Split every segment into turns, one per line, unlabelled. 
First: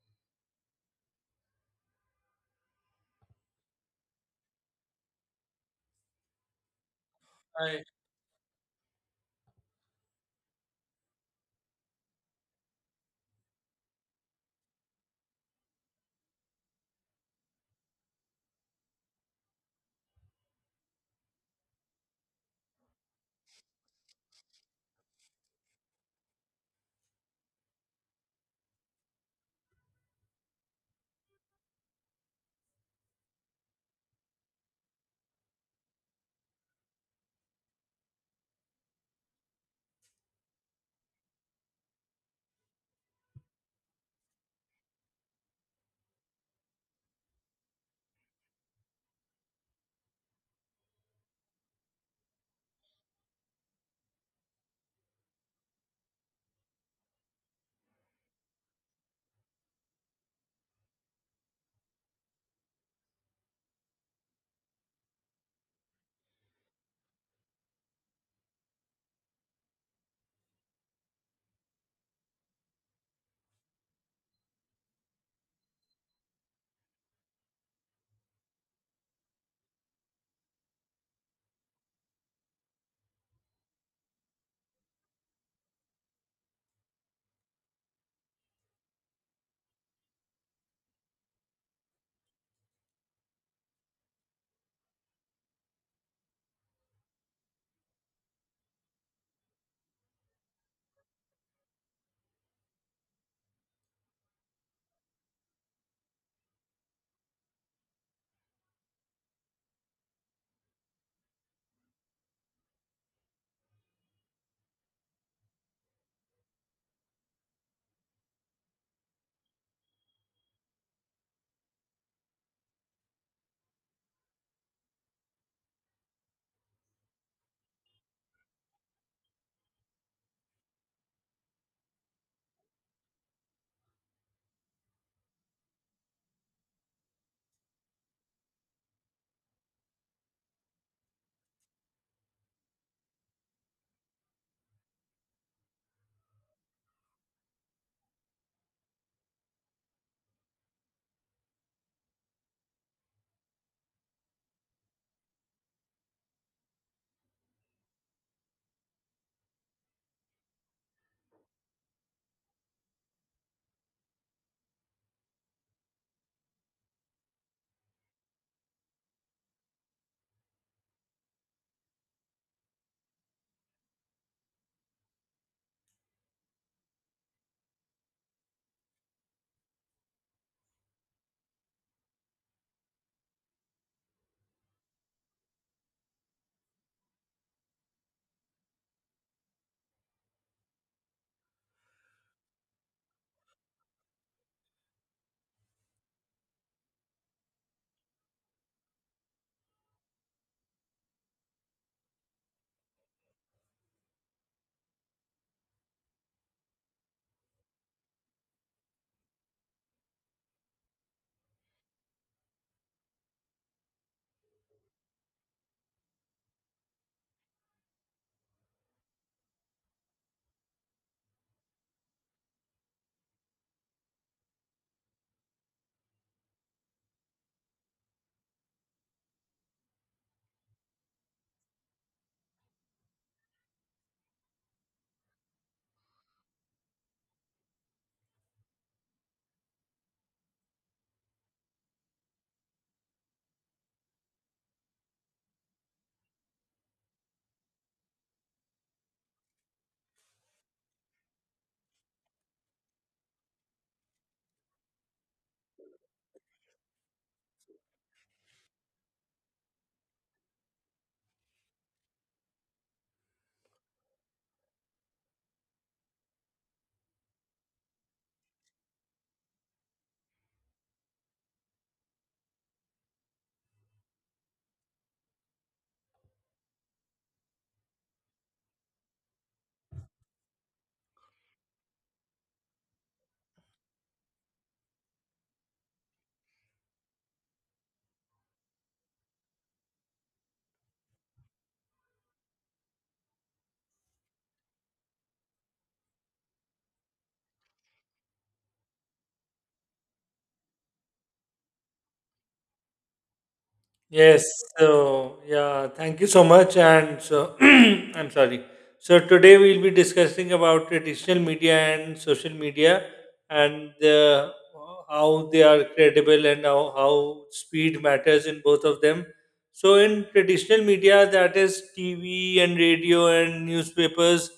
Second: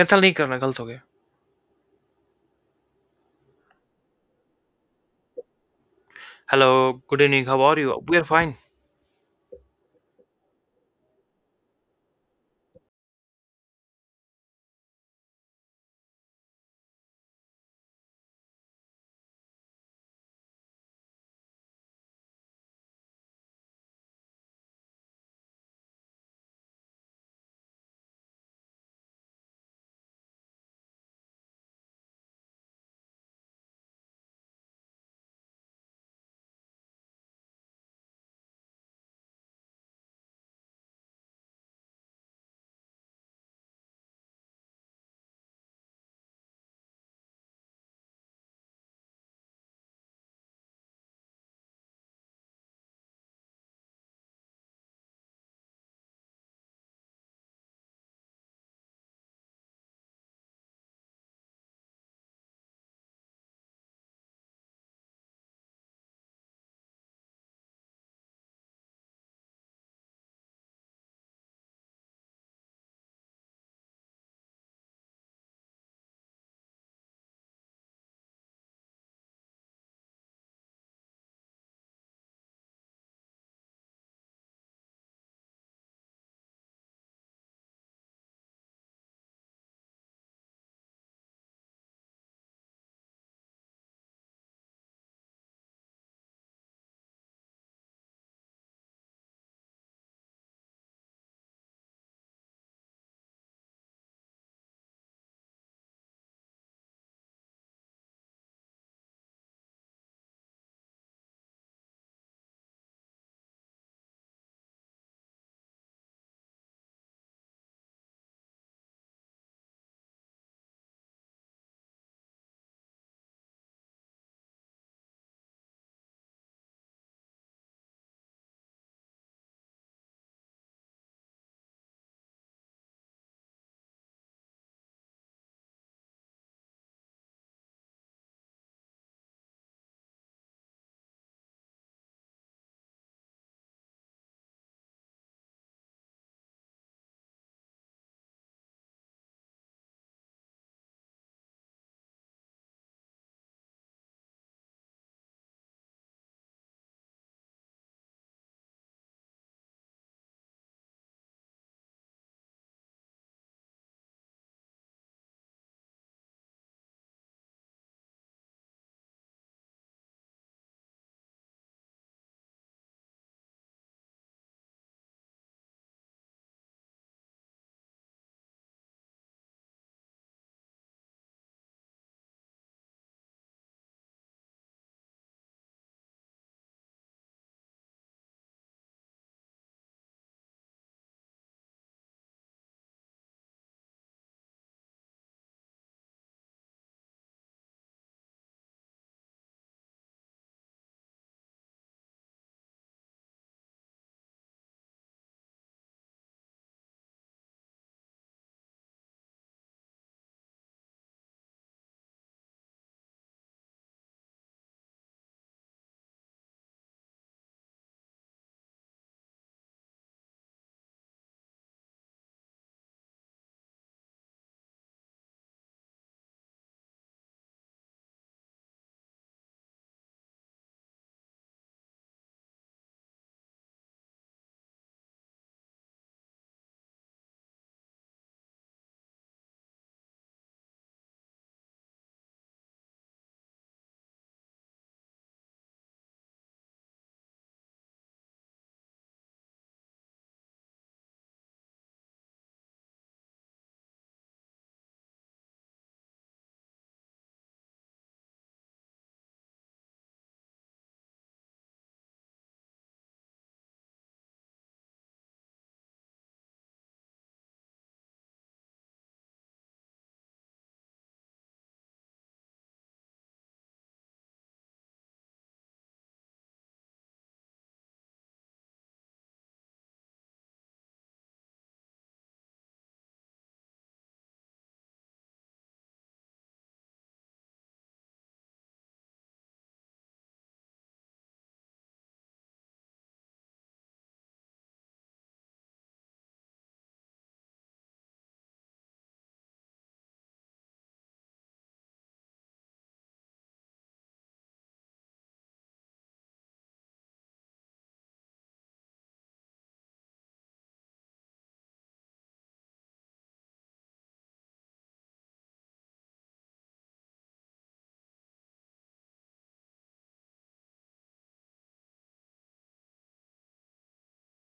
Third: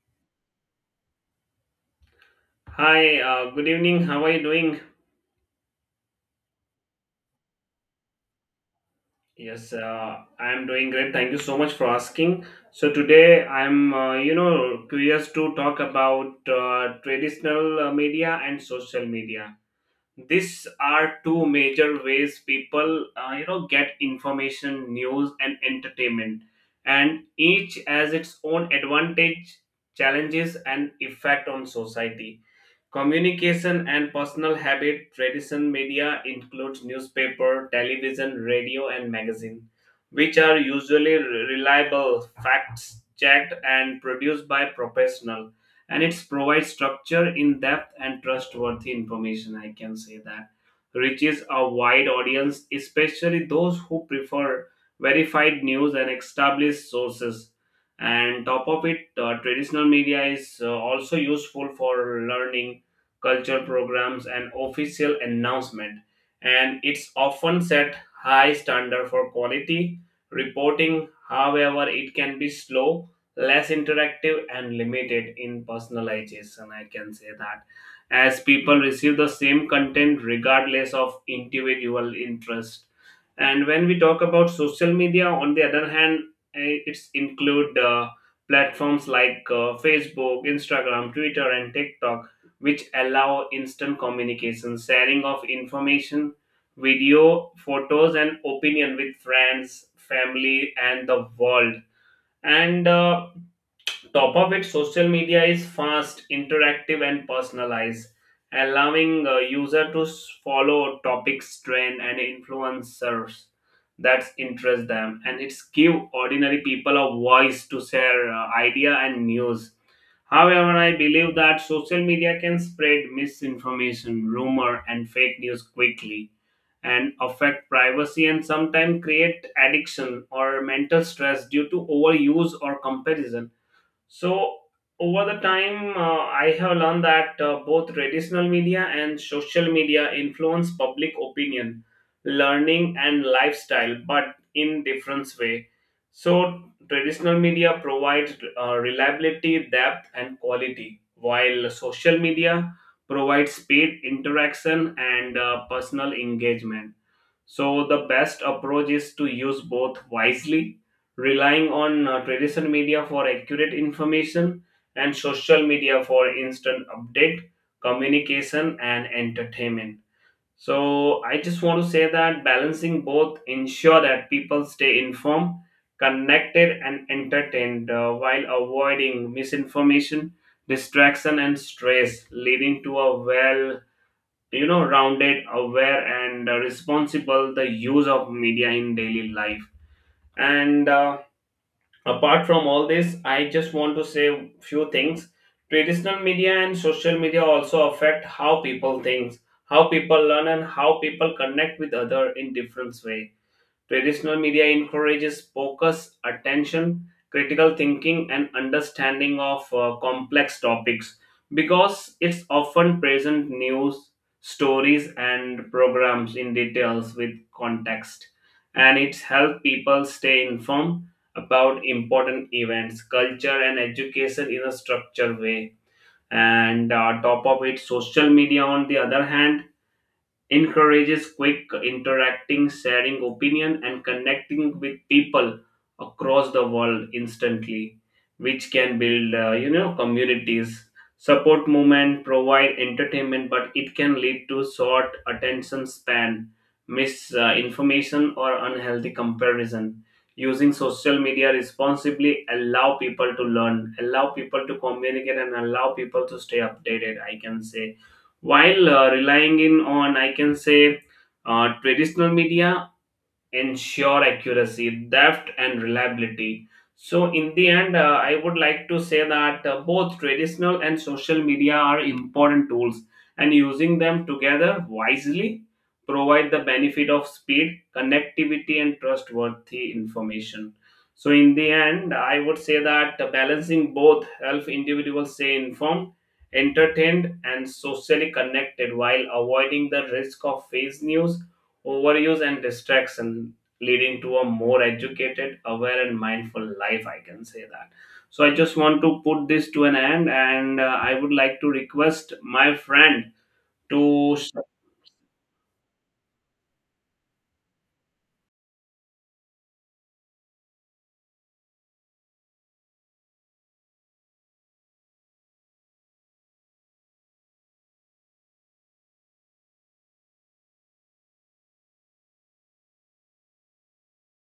Kansal nahi karna, kal soge.
Hi, good evening. How are you doing?
Hello, good evening. How are
Hi.
you? We are fine.
Yes, I am doing great. Thank you so much for asking. So today I'm curious to talk about traditional media and social media. These are two major ways people, get information, news, and entertainment, and each has its own advantage, challenges, and effect on society. Communication and personal habit, tradition media includes newspaper, television, radio, and magazine, which are usually reliable, facts checked, and produced by professional. And it provides structure, in depth, and trustworthy information, I can say that, reaches a wide audience, especially those who prefer verified news and established sources. And top of it, traditional media is also useful for learning, culture programs, and official announcement. And it's often set high standard for quality reporting. However, it can be slow, less interactive, and limited in personalization. I can say that as people receive the same content regardless of individual interest. And when we talk about social media, on the other hand, it's include platforms like Facebook, Instagram, Twitter, and TikTok, which allow instant communication, sharing of information, video, photos, and opinion with friends, family, and the world. And top of it, social media is fast, interactive, and personalized, allowing a user to follow topics, trend, and influencers that interest them. And it's give ordinary people a voice to share idea and news. However, I believe that social media can spread misinformation, rumor, and fake news quickly, and affect privacy, and sometimes create addiction or mental stress due to overuse or comparison. So, over the time, I have learned that both traditional media and social media influence public opinion, learning, and lifestyle, but in different way. So, traditional media provides reliability, depth, and quality, while social media provides speed, interaction, and personal engagement. So the best approach is to use both wisely, relying on traditional media for accurate information, and social media for instant update, communication, and entertainment. So I just want to say that balancing both ensure that people stay informed, connected, and entertained, while avoiding misinformation, distraction, and stress, leading to a well rounded, aware, and responsible the use of media in daily life. And apart from all this, I just want to say few things. Traditional media and social media also affect how people think, how people learn, and how people connect with other in different way. Traditional media encourages focus, attention, critical thinking, and understanding of complex topics, because it's often present news, stories, and programs in details with context. And it's helped people stay informed about important events, culture, and education in a structured way. And top of it, social media, on the other hand, encourages quick interacting, sharing opinion, and connecting with people across the world instantly, which can build, communities. Support movement provide entertainment, but it can lead to short attention span, misinformation, or unhealthy comparison. Using social media responsibly allow people to learn, allow people to communicate, and allow people to stay updated, I can say. While relying in on, I can say, traditional media ensure accuracy, depth, and reliability. So, in the end, I would like to say that both traditional and social media are important tools, and using them together wisely provide the benefit of speed, connectivity, and trustworthy information. So, in the end, I would say that balancing both helps individuals stay informed, entertained, and socially connected, while avoiding the risk of fake news, overuse, and distraction, leading to a more educated, aware, and mindful life, I can say that. So I just want to put this to an end, and I would like to request my friend to
Yes. So, yeah, thank you so much. And so, I'm sorry. So, today we'll be discussing about traditional media and social media and how they are credible and how speed matters in both of them. So, in traditional media, that is TV and radio and newspapers.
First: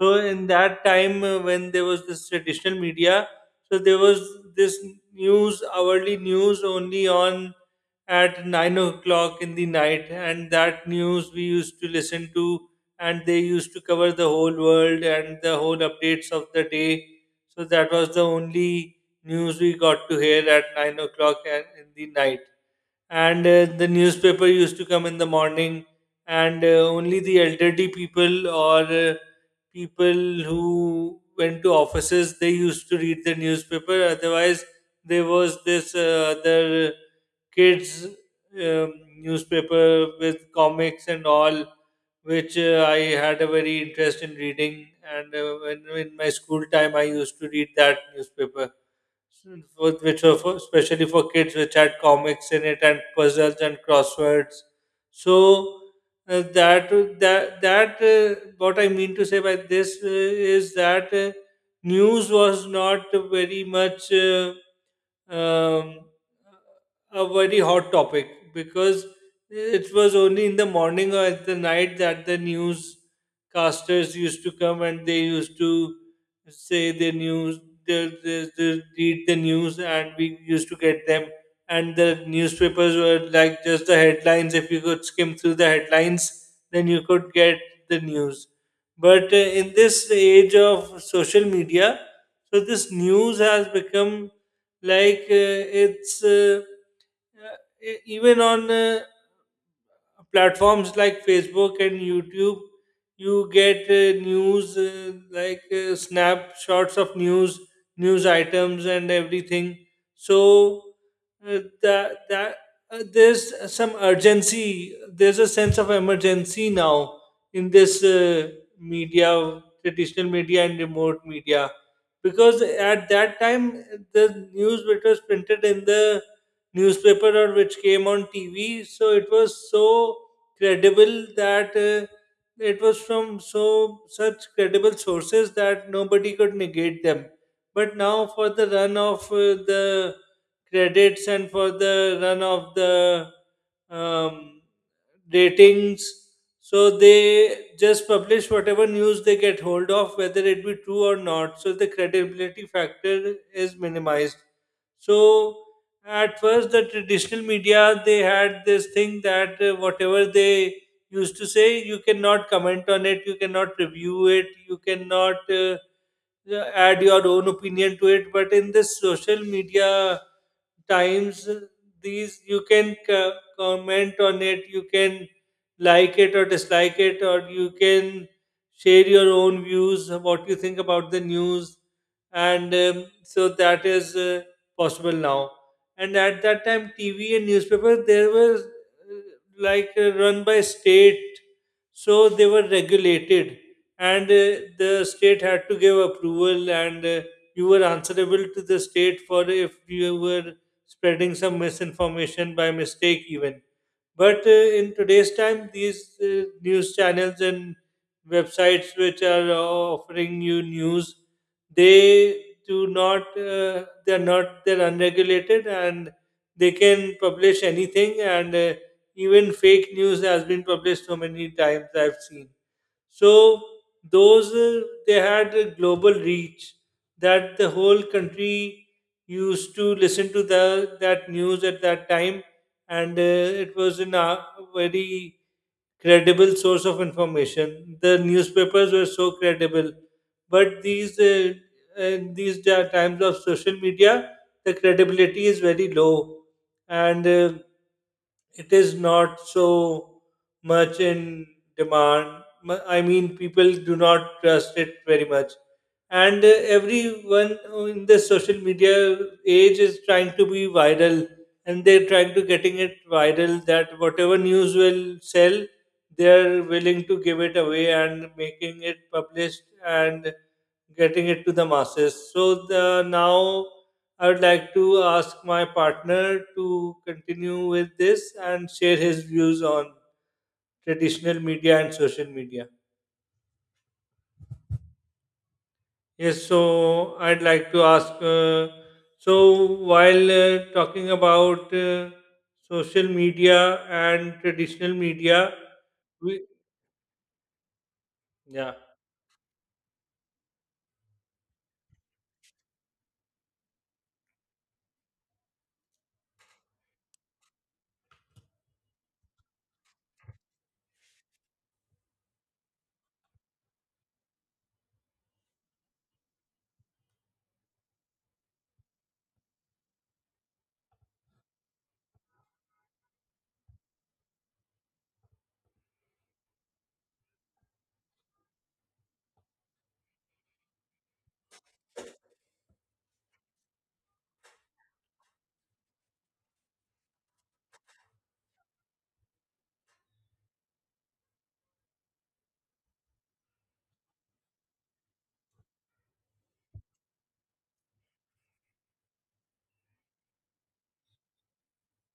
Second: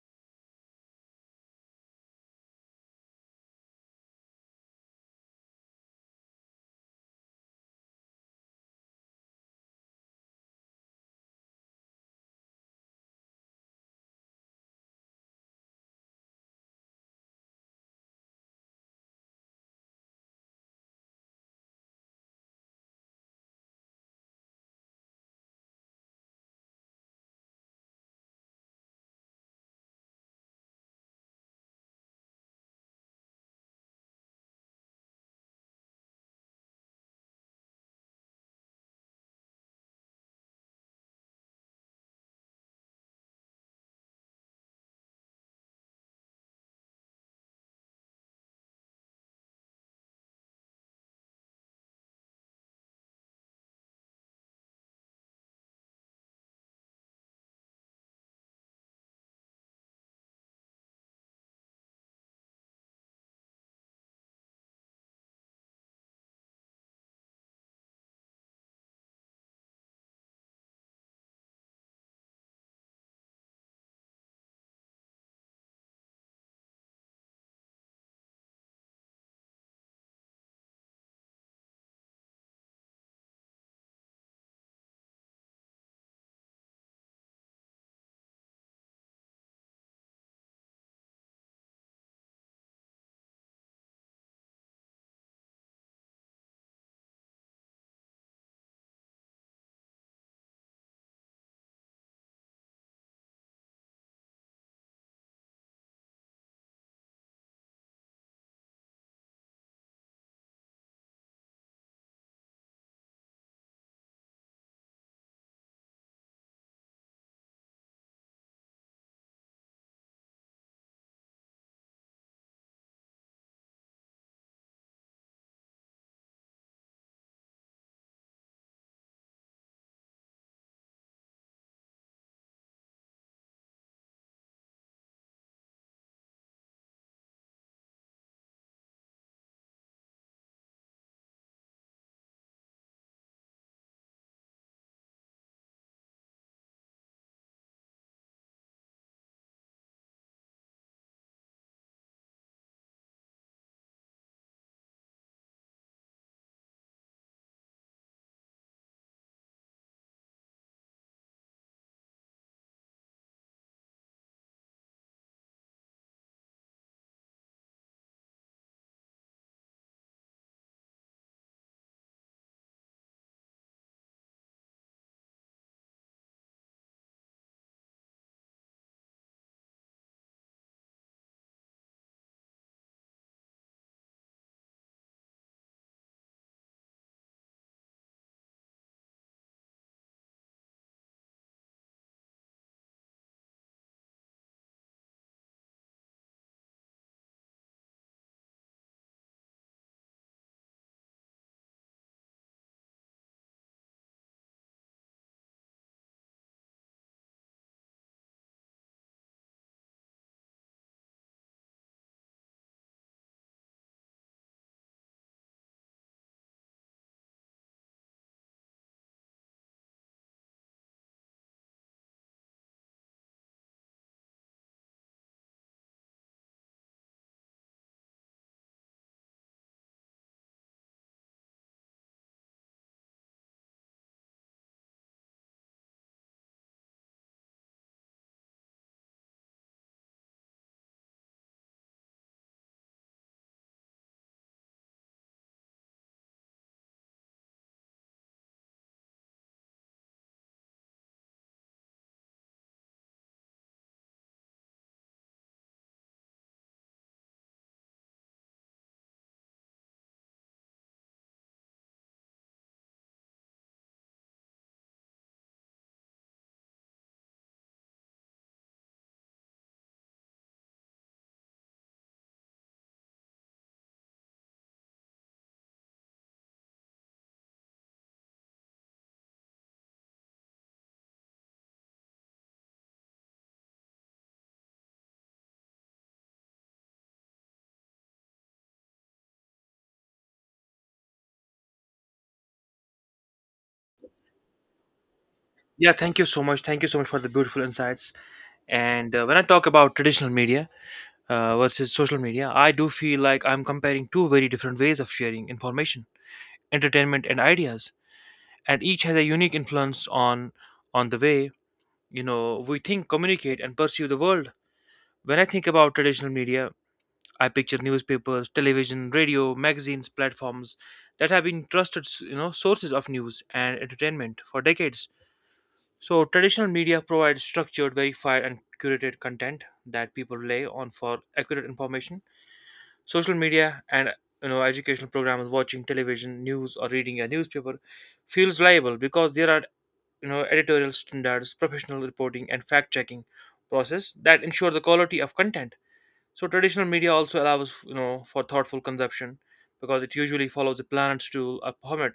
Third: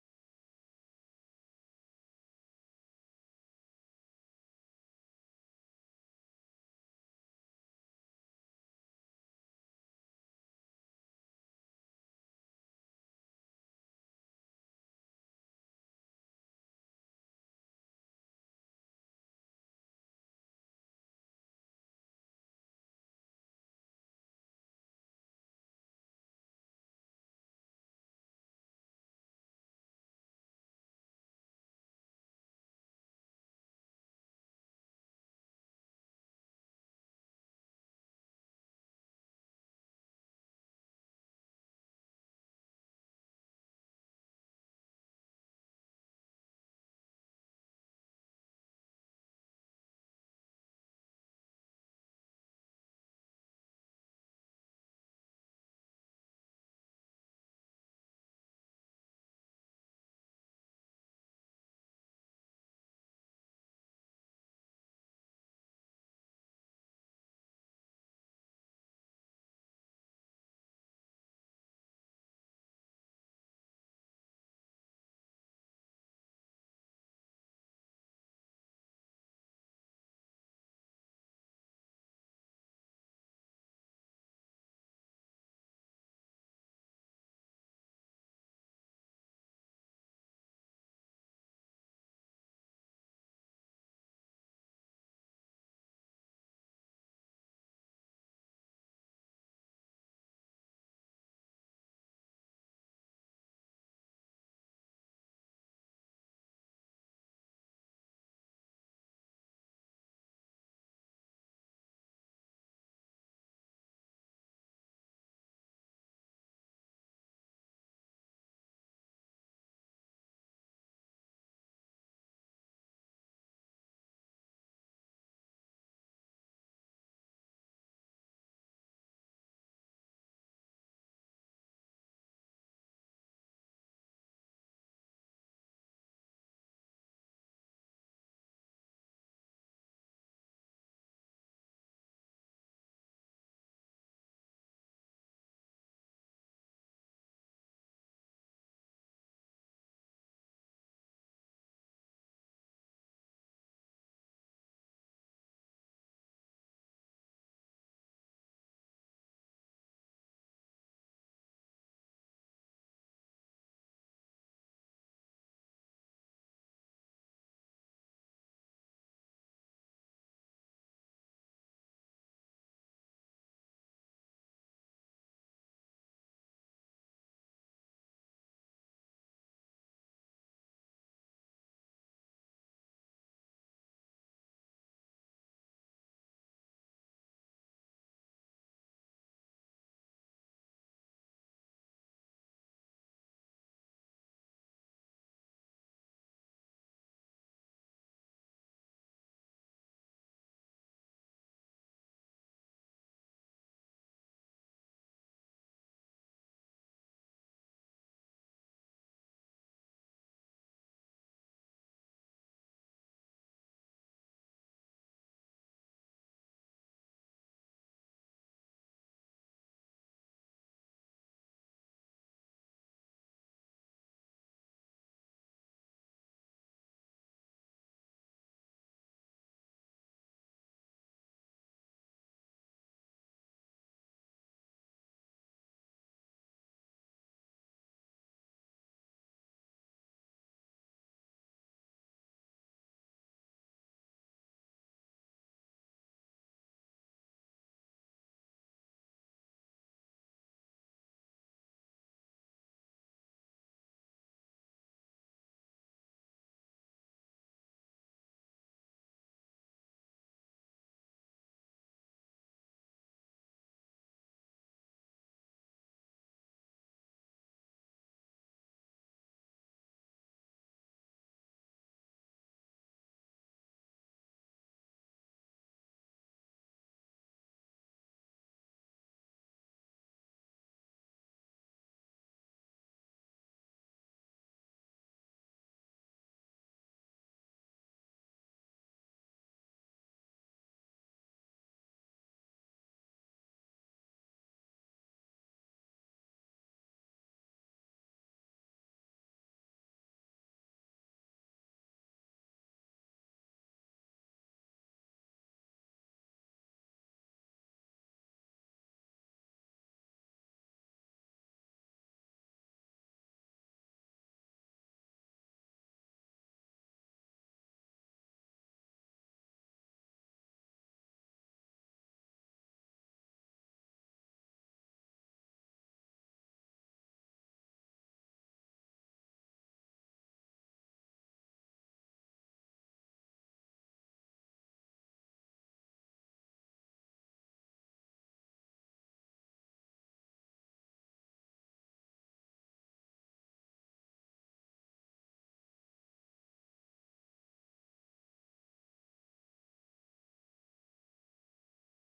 So, in that time when there was this traditional media, so there was this news, hourly news only on at 9 o'clock in the night, and that news we used to listen to, and they used to cover the whole world and the whole updates of the day. So that was the only news we got to hear at 9 o'clock in the night. And the newspaper used to come in the morning, and only the elderly people or people who went to offices they used to read the newspaper. Otherwise, there was this other kids um, newspaper with comics and all which I had a very interest in reading and when in my school time I used to read that newspaper s- which were for, especially for kids which had comics in it and puzzles and crosswords. So that that that what I mean to say by this is that news was not very much um, a very hot topic because it was only in the morning or at the night that the newscasters used to come and they used to say their news. They read the news, and we used to get them. And the newspapers were like just the headlines. If you could skim through the headlines, then you could get the news. But in this age of social media, so this news has become like even on platforms like Facebook and YouTube, you get news like snapshots of news, news items, and everything. So that that there's some urgency. There's a sense of emergency now in this media, traditional media and remote media, because at that time the news which was printed in the newspaper or which came on TV. So it was so credible that it was from so such credible sources that nobody could negate them. But now for the run of the credits and for the run of the um, ratings, so they just publish whatever news they get hold of, whether it be true or not. So the credibility factor is minimized. So at first the traditional media, they had this thing that whatever they used to say, you cannot comment on it, you cannot review it, you cannot add your own opinion to it. But in this social media times, these you can comment on it, you can like it or dislike it, or you can share your own views, what you think about the news. And so that is possible now. And at that time TV and newspaper, there was run by state, so they were regulated. And the state had to give approval, and you were answerable to the state for if you were spreading some misinformation by mistake even. But in today's time, these news channels and websites which are offering you news, they're not, they're unregulated, and they can publish anything. And even fake news has been published so many times, I've seen. So those they had a global reach, that the whole country used to listen to the that news at that time, and it was in a very credible source of information. The newspapers were so credible, but these times of social media, the credibility is very low, and it is not so much in demand. I mean, people do not trust it very much, and everyone in the social media age is trying to be viral, and they're trying to getting it viral that whatever news will sell, they're willing to give it away and making it published and getting it to the masses. So the now I would like to ask my partner to continue with this and share his views on traditional media and social media. Yes, so I'd like to ask. So while talking about social media and traditional media,
Yeah, thank you so
we
much. Thank you so much for the beautiful insights.
yeah.
And when I talk about traditional media versus social media, I do feel like I'm comparing two very different ways of sharing information, entertainment, and ideas, and each has a unique influence on the way, we think, communicate, and perceive the world. When I think about traditional media, I picture newspapers, television, radio, magazines, platforms that have been trusted, you know, sources of news and entertainment for decades. So traditional media provides structured, verified, and curated content that people rely on for accurate information. Social media and, educational programs, watching television news or reading a newspaper, feels liable because there are, editorial standards, professional reporting, and fact checking process that ensure the quality of content. So traditional media also allows, for thoughtful consumption because it usually follows a planned to a format,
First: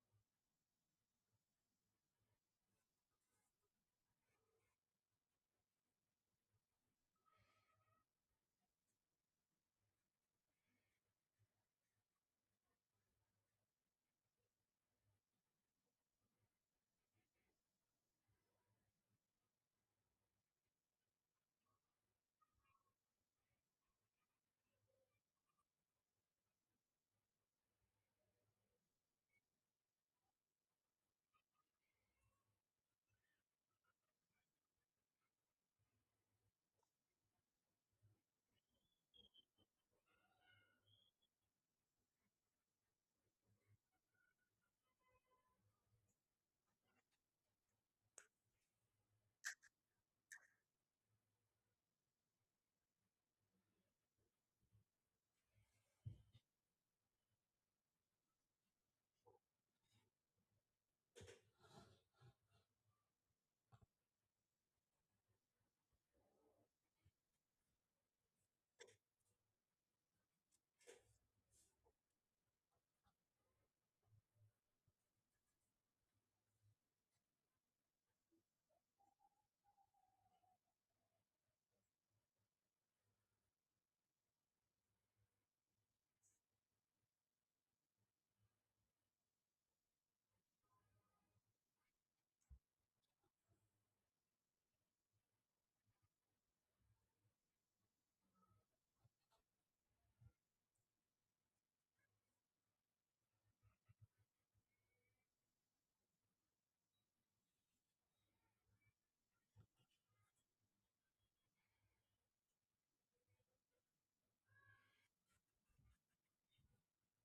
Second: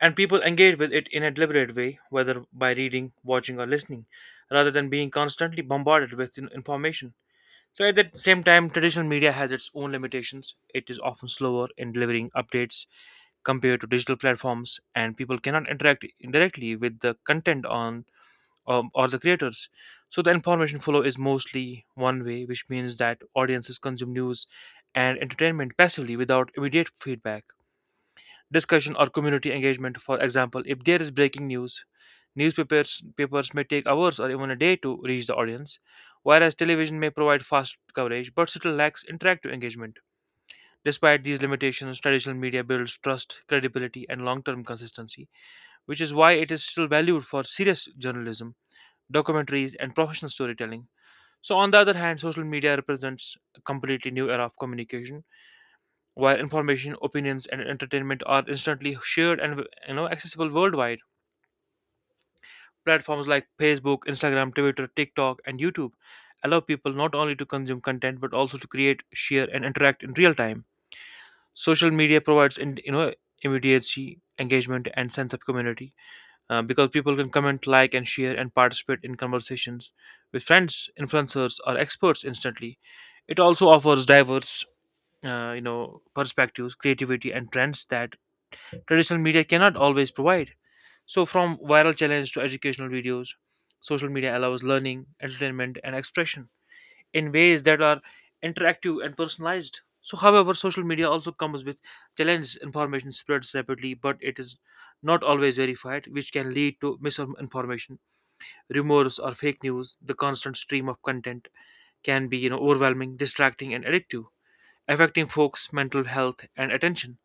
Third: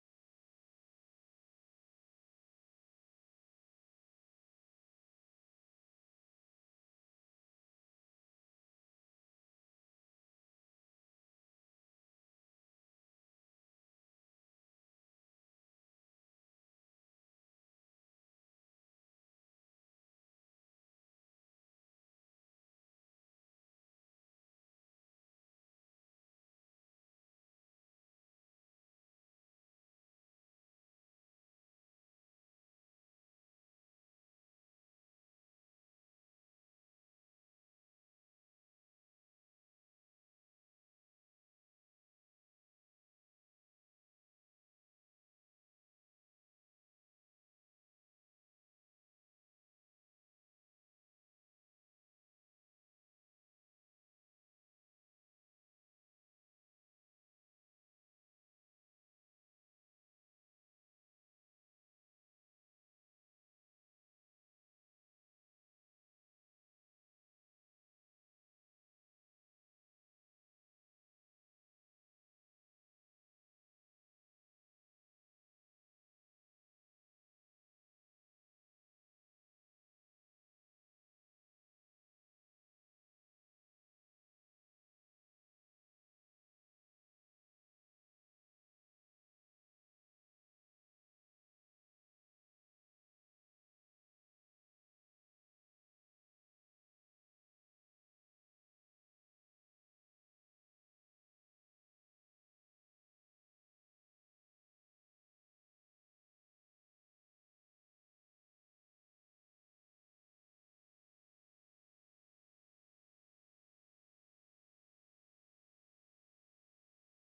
and people engage with it in a deliberate way, whether by reading, watching, or listening, rather than being constantly bombarded with information. So at the same time, traditional media has its own limitations. It is often slower in delivering updates compared to digital platforms, and people cannot interact directly with the content on or the creators. So the information flow is mostly one way, which means that audiences consume news and entertainment passively without immediate feedback. Discussion or community engagement, for example, if there is breaking news, newspapers papers may take hours or even a day to reach the audience, whereas television may provide fast coverage but still lacks interactive engagement. Despite these limitations, traditional media builds trust, credibility, and long term consistency, which is why it is still valued for serious journalism, documentaries, and professional storytelling. So, on the other hand, social media represents a completely new era of communication, where information, opinions, and entertainment are instantly shared and, accessible worldwide. Platforms like Facebook, Instagram, Twitter, TikTok, and YouTube allow people not only to consume content but also to create, share, and interact in real time. Social media provides, in, you know immediacy, engagement, and sense of community, because people can comment, like, and share and participate in conversations with friends, influencers, or experts instantly. It also offers diverse, perspectives, creativity, and trends that traditional media cannot always provide. So, from viral challenge to educational videos, social media allows learning, entertainment, and expression in ways that are interactive and personalized. So, however, social media also comes with challenges. Information spreads rapidly, but it is not always verified, which can lead to misinformation, rumors, or fake news. The constant stream of content can be, you know, overwhelming, distracting, and addictive, affecting folks' mental health and attention.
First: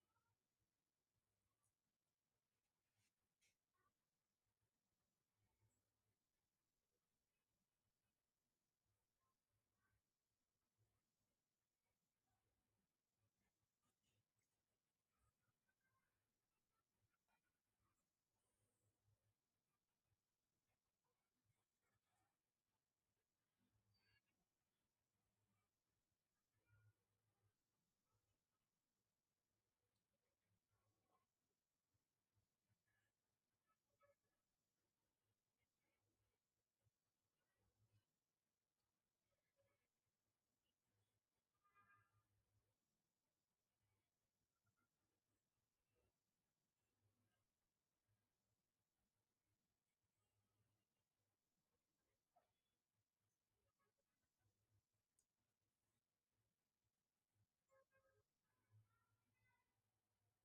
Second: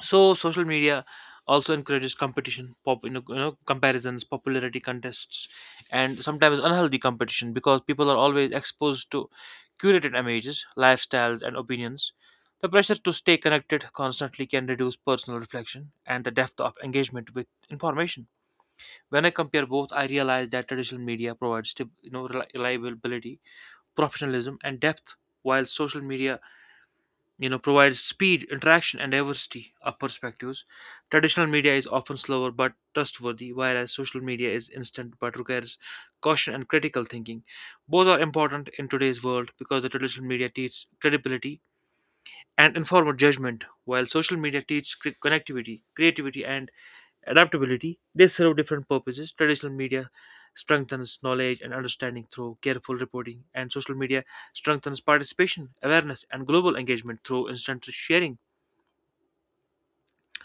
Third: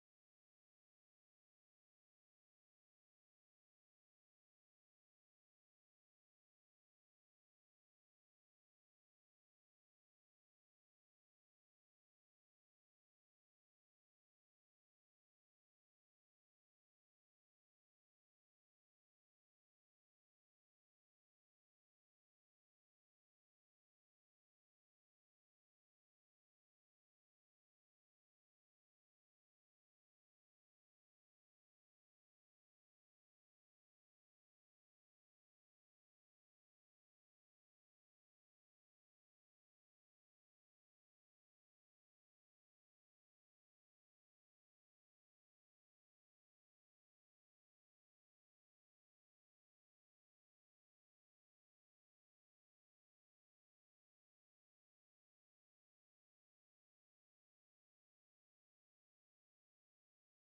So social media also encourages competition, pop you know comparisons, popularity contests, and sometimes unhealthy competition because people are always exposed to curated images, lifestyles, and opinions. The pressure to stay connected constantly can reduce personal reflection and the depth of engagement with information. When I compare both, I realize that traditional media provides reliability, professionalism, and depth, while social media, provides speed, interaction, and diversity of perspectives. Traditional media is often slower but trustworthy, whereas social media is instant but requires caution and critical thinking. Both are important in today's world because the traditional media teaches credibility and informed judgment. While social media teach connectivity, creativity, and adaptability, they serve different purposes. Traditional media strengthens knowledge and understanding through careful reporting, and social media strengthens participation, awareness, and global engagement through instant sharing.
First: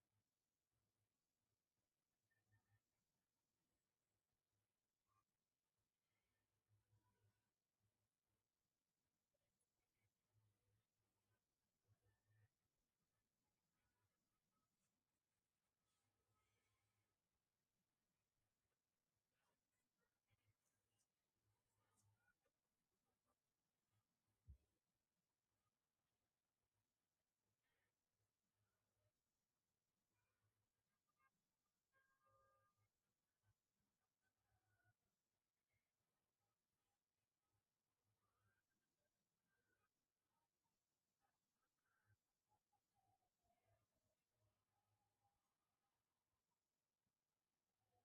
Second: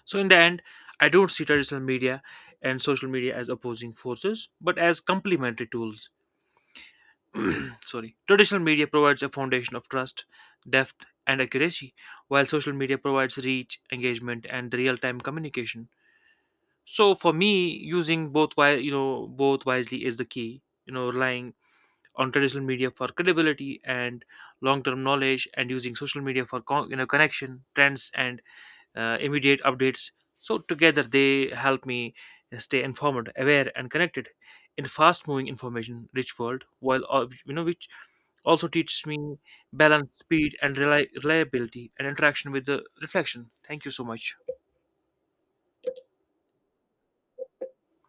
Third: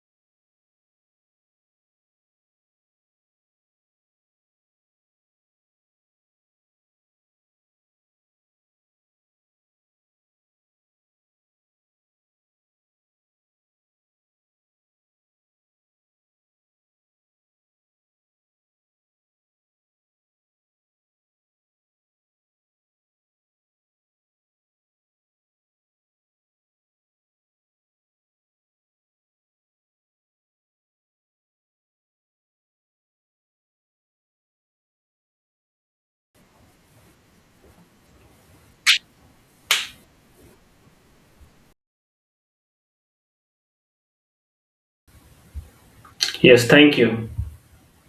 So, in the end, I don't see traditional media and social media as opposing forces, but as complementary tools. Sorry, traditional media provides a foundation of trust, depth, and accuracy, while social media provides reach, engagement, and the real-time communication. So for me, using both both wisely is the key, relying on traditional media for credibility and long-term knowledge, and using social media for connection, trends, and immediate updates. So together they help me stay informed, aware, and connected in fast moving information rich world, while which also teaches me balance, speed, and reliability and interaction with the reflection. Thank you so much.
yes thank you.